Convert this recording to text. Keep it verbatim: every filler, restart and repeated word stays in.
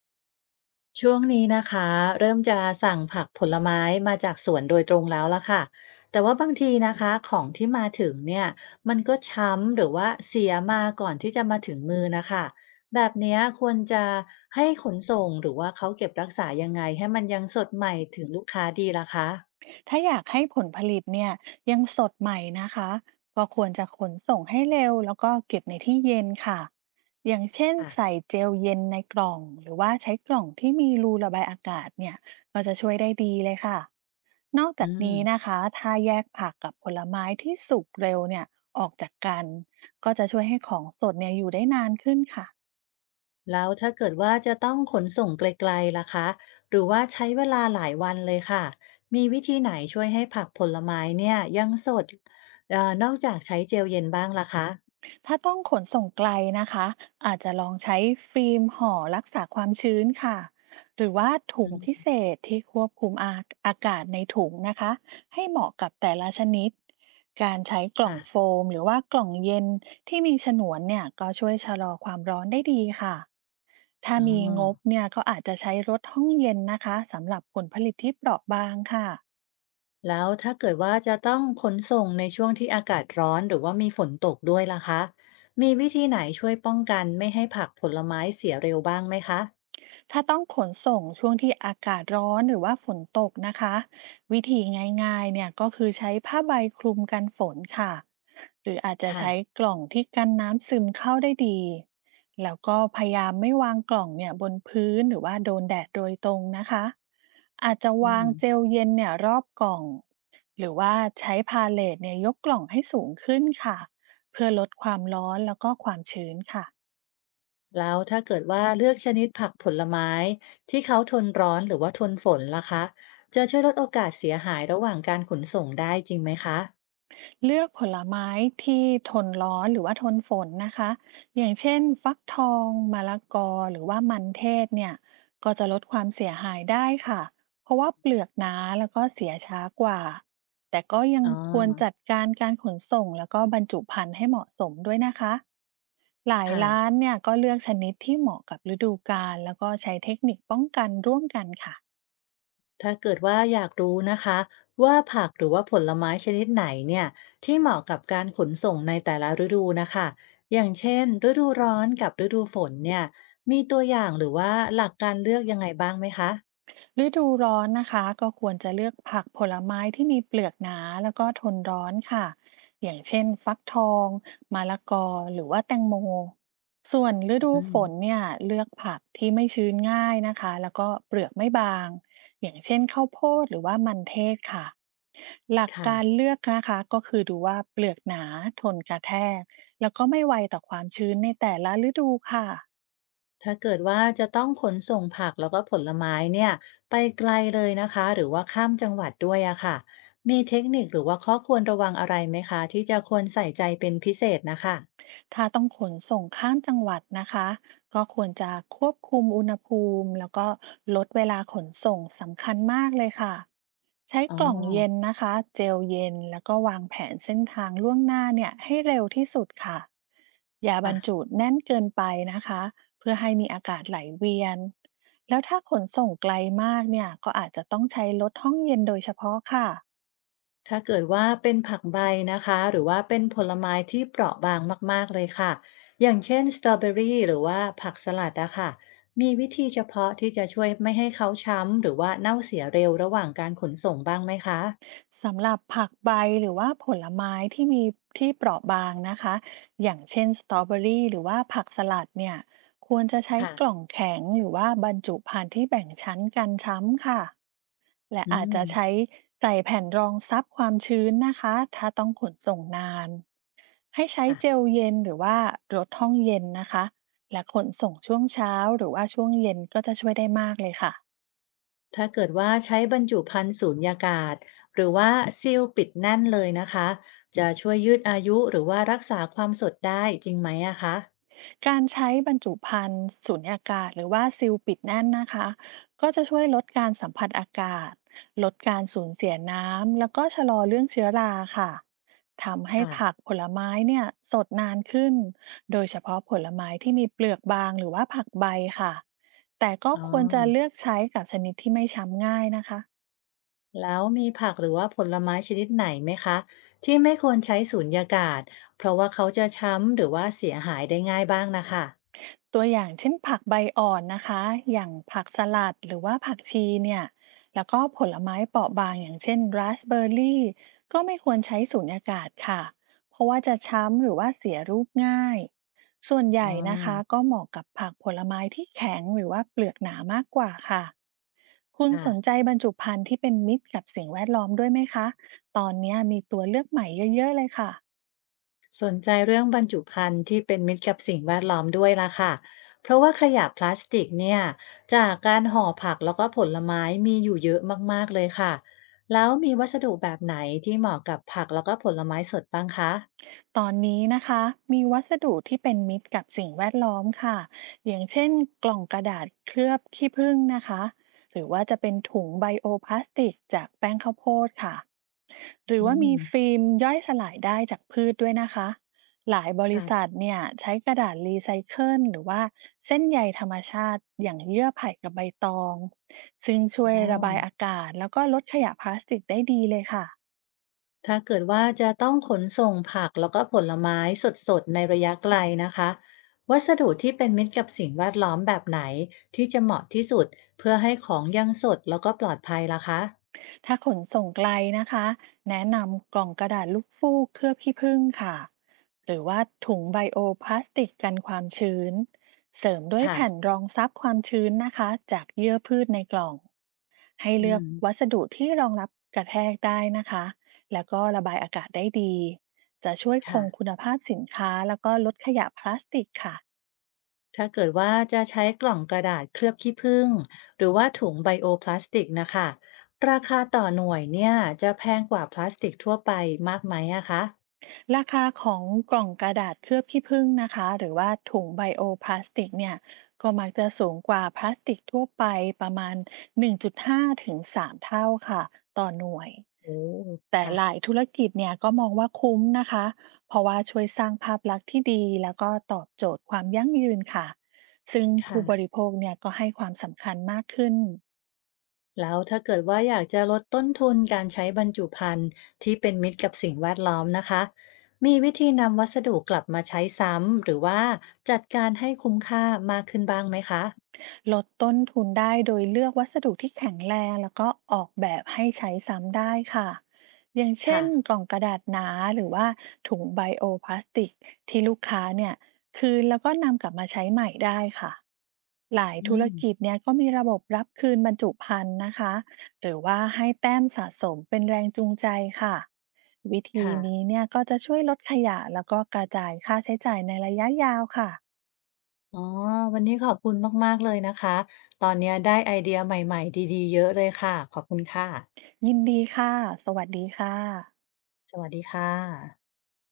ช่วงนี้นะคะเริ่มจะสั่งผักผลไม้มาจากสวนโดยตรงแล้วละค่ะแต่ว่าบางทีนะคะของที่มาถึงเนี่ยมันก็ช้ำหรือว่าเสียมาก่อนที่จะมาถึงมือนะคะแบบเนี้ยควรจะให้ขนส่งหรือว่าเขาเก็บรักษายังไงให้มันยังสดใหม่ถึงลูกค้าดีล่ะคะถ้าอยากให้ผลผลิตเนี่ยยังสดใหม่นะคะก็ควรจะขนส่งให้เร็วแล้วก็เก็บในที่เย็นค่ะอย่างเช่นใส่ค่ะเจลเย็นในกล่องหรือว่าใช้กล่องที่มีรูระบายอากาศเนี่ยก็จะช่วยได้ดีเลยค่ะนอกอืจากม นี้นะคะถ้าแยกผักกับผลไม้ที่สุกเร็วเนี่ยออกจากกันก็จะช่วยให้ของสดเนี่ยอยู่ได้นานขึ้นค่ะ แล้วถ้าเกิดว่าจะต้องขนส่งไกลๆล่ะคะหรือว่าใช้เวลาหลายวันเลยค่ะมีวิธีไหนช่วยให้ผักผลไม้เนี่ยยังสดเอ่อนอกจากใช้เจลเย็นบ้างล่ะคะถ้าต้องขนส่งไกลนะคะอาจจะลองใช้ฟิล์มห่อรักษาความชื้นค่ะหรือว่าถุอืงพิมเศษที่ควบคุมอาอากาศในถุงนะคะให้เหมาะกับแต่ละชนิดการใช้กล่องโฟค่ะมหรือว่ากล่องเย็นที่มีฉนวนเนี่ยก็ช่วยชะลอความร้อนได้ดีค่ะถ้าอ๋อมีงบเนี่ยก็อาจจะใช้รถห้องเย็นนะคะสำหรับผลผลิตที่เปราะบางค่ะ แล้วถ้าเกิดว่าจะต้องขนส่งในช่วงที่อากาศร้อนหรือว่ามีฝนตกด้วยล่ะคะมีวิธีไหนช่วยป้องกันไม่ให้ผักผลไม้เสียเร็วบ้างไหมคะถ้าต้องขนส่งช่วงที่อากาศร้อนหรือว่าฝนตกนะคะวิธีง่ายๆเนี่ยก็คือใช้ผ้าใบคลุมกันฝนค่ะหรืออาจจะค่ะใช้กล่องที่กันน้ำซึมเข้าได้ดีแล้วก็พยายามไม่วางกล่องเนี่ยบนพื้นหรือว่าโดนแดดโดยตรงนะคะอาจจะอืวาม งเจลเย็นเนี่ยรอบกล่องหรือว่าใช้พาเลทเนี่ยยกกล่องให้สูงขึ้นค่ะเพื่อลดความร้อนแล้วก็ความชื้นค่ะ แล้วถ้าเกิดว่าเลือกชนิดผักผลไม้ที่เขาทนร้อนหรือว่าทนฝนล่ะคะจะช่วยลดโอกาสเสียหายระหว่างการขนส่งได้จริงไหมคะเลือกผลไม้ที่ทนร้อนหรือว่าทนฝนนะคะอย่างเช่นฟักทองมะละกอหรือว่ามันเทศเนี่ยก็จะลดความเสียหายได้ค่ะเพราะว่าเปลือกหนาแล้วก็เสียช้ากว่าแต่ก็ยังอ๋อควรจัดการการขนส่งแล้วก็บรรจุภัณฑ์ให้เหมาะสมด้วยนะคะหลายค่ะร้านเนี่ยก็เลือกชนิดที่เหมาะกับฤดูกาลแล้วก็ใช้เทคนิคป้องกันร่วมกันค่ะ ถ้าเกิดว่าอยากรู้นะคะว่าผักหรือว่าผลไม้ชนิดไหนเนี่ยที่เหมาะกับการขนส่งในแต่ละฤดูนะคะอย่างเช่นฤดูร้อนกับฤดูฝนเนี่ยมีตัวอย่างหรือว่าหลักการเลือกยังไงบ้างไหมคะฤดูร้อนนะคะก็ควรจะเลือกผักผลไม้ที่มีเปลือกหนาแล้วก็ทนร้อนค่ะอย่างเช่นฟักทองมะละกอหรือว่าแตงโมส่วนฤดูอืฝนมเนี่ยเลือกผักที่ไม่ชื้นง่ายนะคะแล้วก็เปลือกไม่บางอย่างเช่นข้าวโพดหรือว่ามันเทศค่ะหลักค่ะ การเลือกนะคะก็คือดูว่าเปลือกหนาทนกระแทกแล้วก็ไม่ไวต่อความชื้นในแต่ละฤดูค่ะ ถ้าเกิดว่าจะต้องขนส่งผักแล้วก็ผลไม้เนี่ยไปไกลเลยนะคะหรือว่าข้ามจังหวัดด้วยอะค่ะมีเทคนิคหรือว่าข้อควรระวังอะไรไหมคะที่จะควรใส่ใจเป็นพิเศษนะคะถ้าต้องขนส่งข้ามจังหวัดนะคะก็ควรจะควบคุมอุณหภูมิแล้วก็ลดเวลาขนส่งสำคัญมากเลยค่ะใช้อ๋อกล่องเย็นนะคะเจลเย็นแล้วก็วางแผนเส้นทางล่วงหน้าเนี่ยให้เร็วที่สุดค่ะอย่าบรค่ะรจุแน่นเกินไปนะคะเพื่อให้มีอากาศไหลเวียนแล้วถ้าขนส่งไกลมากเนี่ยก็อาจจะต้องใช้รถห้องเย็นโดยเฉพาะค่ะ ถ้าเกิดว่าเป็นผักใบนะคะหรือว่าเป็นผลไม้ที่เปราะบางมากๆเลยค่ะอย่างเช่นสตรอเบอรี่หรือว่าผักสลัดอะค่ะมีวิธีเฉพาะที่จะช่วยไม่ให้เขาช้ำหรือว่าเน่าเสียเร็วระหว่างการขนส่งบ้างไหมคะสำหรับผักใบหรือว่าผลไม้ที่มีที่เปราะบางนะคะอย่างเช่นสตรอเบอรี่หรือว่าผักสลัดเนี่ยควรจะใช้ค่ะกล่องแข็งหรือว่าบรรจุภัณฑ์ที่แบ่งชั้นกันช้ำค่ะและอือาจจะใช้มใส่แผ่นรองซับความชื้นนะคะถ้าต้องขนส่งนานให้ใช้เจลค่ะ เย็นหรือว่ารถห้องเย็นนะคะและขนส่งช่วงเช้าหรือว่าช่วงเย็นก็จะช่วยได้มากเลยค่ะ ถ้าเกิดว่าใช้บรรจุภัณฑ์สูญญากาศหรือว่าซีลปิดแน่นเลยนะคะจะช่วยยืดอายุหรือว่ารักษาความสดได้จริงไหมอะคะการใช้บรรจุภัณฑ์สูญญากาศหรือว่าซีลปิดแน่นนะคะก็จะช่วยลดการสัมผัสอากาศลดการสูญเสียน้ำแล้วก็ชะลอเรื่องเชื้อราค่ะทำให้ค่ะผักผลไม้เนี่ยสดนานขึ้นโดยเฉพาะผลไม้ที่มีเปลือกบางหรือว่าผักใบค่ะแต่ก็อ๋อควรจะเลือกใช้กับชนิดที่ไม่ช้ำง่ายนะคะ แล้วมีผักหรือว่าผลไม้ชนิดไหนไหมคะที่ไม่ควรใช้สูญญากาศเพราะว่าเขาจะช้ำหรือว่าเสียหายได้ง่ายบ้างนะคะตัวอย่างเช่นผักใบอ่อนนะคะอย่างผักสลัดหรือว่าผักชีเนี่ยแล้วก็ผลไม้เปราะบางอย่างเช่นราสเบอร์รี่ก็ไม่ควรใช้สูญญากาศค่ะเพราะว่าจะช้ำหรือว่าเสียรูปง่ายส่วนใหอ๋อญ่นะคะก็เหมาะกับผักผลไม้ที่แข็งหรือว่าเปลือกหนามากกว่าค่ะคุณสนใจค่ะ บรรจุภัณฑ์ที่เป็นมิตรกับสิ่งแวดล้อมด้วยไหมคะตอนเนี้ยมีตัวเลือกใหม่เยอะๆเลยค่ะ สนใจเรื่องบรรจุภัณฑ์ที่เป็นมิตรกับสิ่งแวดล้อมด้วยล่ะค่ะเพราะว่าขยะพลาสติกเนี่ยจากการห่อผักแล้วก็ผลไม้มีอยู่เยอะมากๆเลยค่ะแล้วมีวัสดุแบบไหนที่เหมาะกับผักแล้วก็ผลไม้สดบ้างคะตอนนี้นะคะมีวัสดุที่เป็นมิตรกับสิ่งแวดล้อมค่ะอย่างเช่นกล่องกระดาษเคลือบขี้ผึ้งนะคะหรือว่าจะเป็นถุงไบโอพลาสติกจากแป้งข้าวโพดค่ะหรืออืว่ามีมฟิล์มย่อยสลายได้จากพืชด้วยนะคะหลายบริค่ะษัทเนี่ยใช้กระดาษรีไซเคิลหรือว่าเส้นใยธรรมชาติอย่างเยื่อไผ่กับใบตองซึ่งช่อ๋วอยระบายอากาศแล้วก็ลดขยะพลาสติกได้ดีเลยค่ะ ถ้าเกิดว่าจะต้องขนส่งผักแล้วก็ผลไม้สดๆในระยะไกลนะคะวัสดุที่เป็นมิตรกับสิ่งแวดล้อมแบบไหนที่จะเหมาะที่สุดเพื่อให้ของยังสดแล้วก็ปลอดภัยล่ะคะถ้าขนส่งไกลนะคะแนะนำกล่องกระดาษลูกฟูกเคลือบขี้ผึ้งค่ะหรือว่าถุงไบโอพลาสติกกันความชื้นเสริมด้วยค่ะ แผ่นรองซับความชื้นนะคะจากเยื่อพืชในกล่องให้อืเลือกมวัสดุที่รองรับกระแทกได้นะคะแล้วก็ระบายอากาศได้ดีจะช่วยคค่ะงคุณภาพสินค้าแล้วก็ลดขยะพลาสติกค่ะ ถ้าเกิดว่าจะใช้กล่องกระดาษเคลือบขี้ผึ้งหรือว่าถุงไบโอพลาสติกนะคะราคาต่อหน่วยเนี่ยจะแพงกว่าพลาสติกทั่วไปมากไหมอะคะราคาของกล่องกระดาษเคลือบขี้ผึ้งนะคะหรือว่าถุงไบโอพลาสติกเนี่ยก็มักจะสูงกว่าพลาสติกทั่วไปประมาณ หนึ่งจุดห้า ถึง สาม เท่าค่ะต่อหน่วยโอ้แต่ค่ะหลายธุรกิจเนี่ยก็มองว่าคุ้มนะคะเพราะว่าช่วยสร้างภาพลักษณ์ที่ดีแล้วก็ตอบโจทย์ความยั่งยืนค่ะซึ่งค่ะผู้บริโภคเนี่ยก็ให้ความสำคัญมากขึ้น แล้วถ้าเกิดว่าอยากจะลดต้นทุนการใช้บรรจุภัณฑ์ที่เป็นมิตรกับสิ่งแวดล้อมนะคะมีวิธีนำวัสดุกลับมาใช้ซ้ำหรือว่าจัดการให้คุ้มค่ามากขึ้นบ้างไหมคะลดต้นทุนได้โดยเลือกวัสดุที่แข็งแรงแล้วก็ออกแบบให้ใช้ซ้ำได้ค่ะอย่างเช่ค่ะนกล่องกระดาษหนาหรือว่าถุงไบโอพลาสติกที่ลูกค้าเนี่ยคืนแล้วก็นำกลับมาใช้ใหม่ได้ค่ะ หลายอืธุรมกิจเนี่ยก็มีระบบรับคืนบรรจุภัณฑ์นะคะ หรือว่าให้แต้มสะสมเป็นแรงจูงใจค่ะ วิธีค่ะ นี้เนี่ยก็จะช่วยลดขยะแล้วก็กระจายค่าใช้จ่ายในระยะยาวค่ะอ๋อวันนี้ขอบคุณมากๆเลยนะคะ ตอนเนี้ยได้ไอเดียใหม่ๆดีๆเยอะเลยค่ะ ขอบคุณค่ะ ยินดีค่ะสวัสดีค่ะสวัสดีค่ะ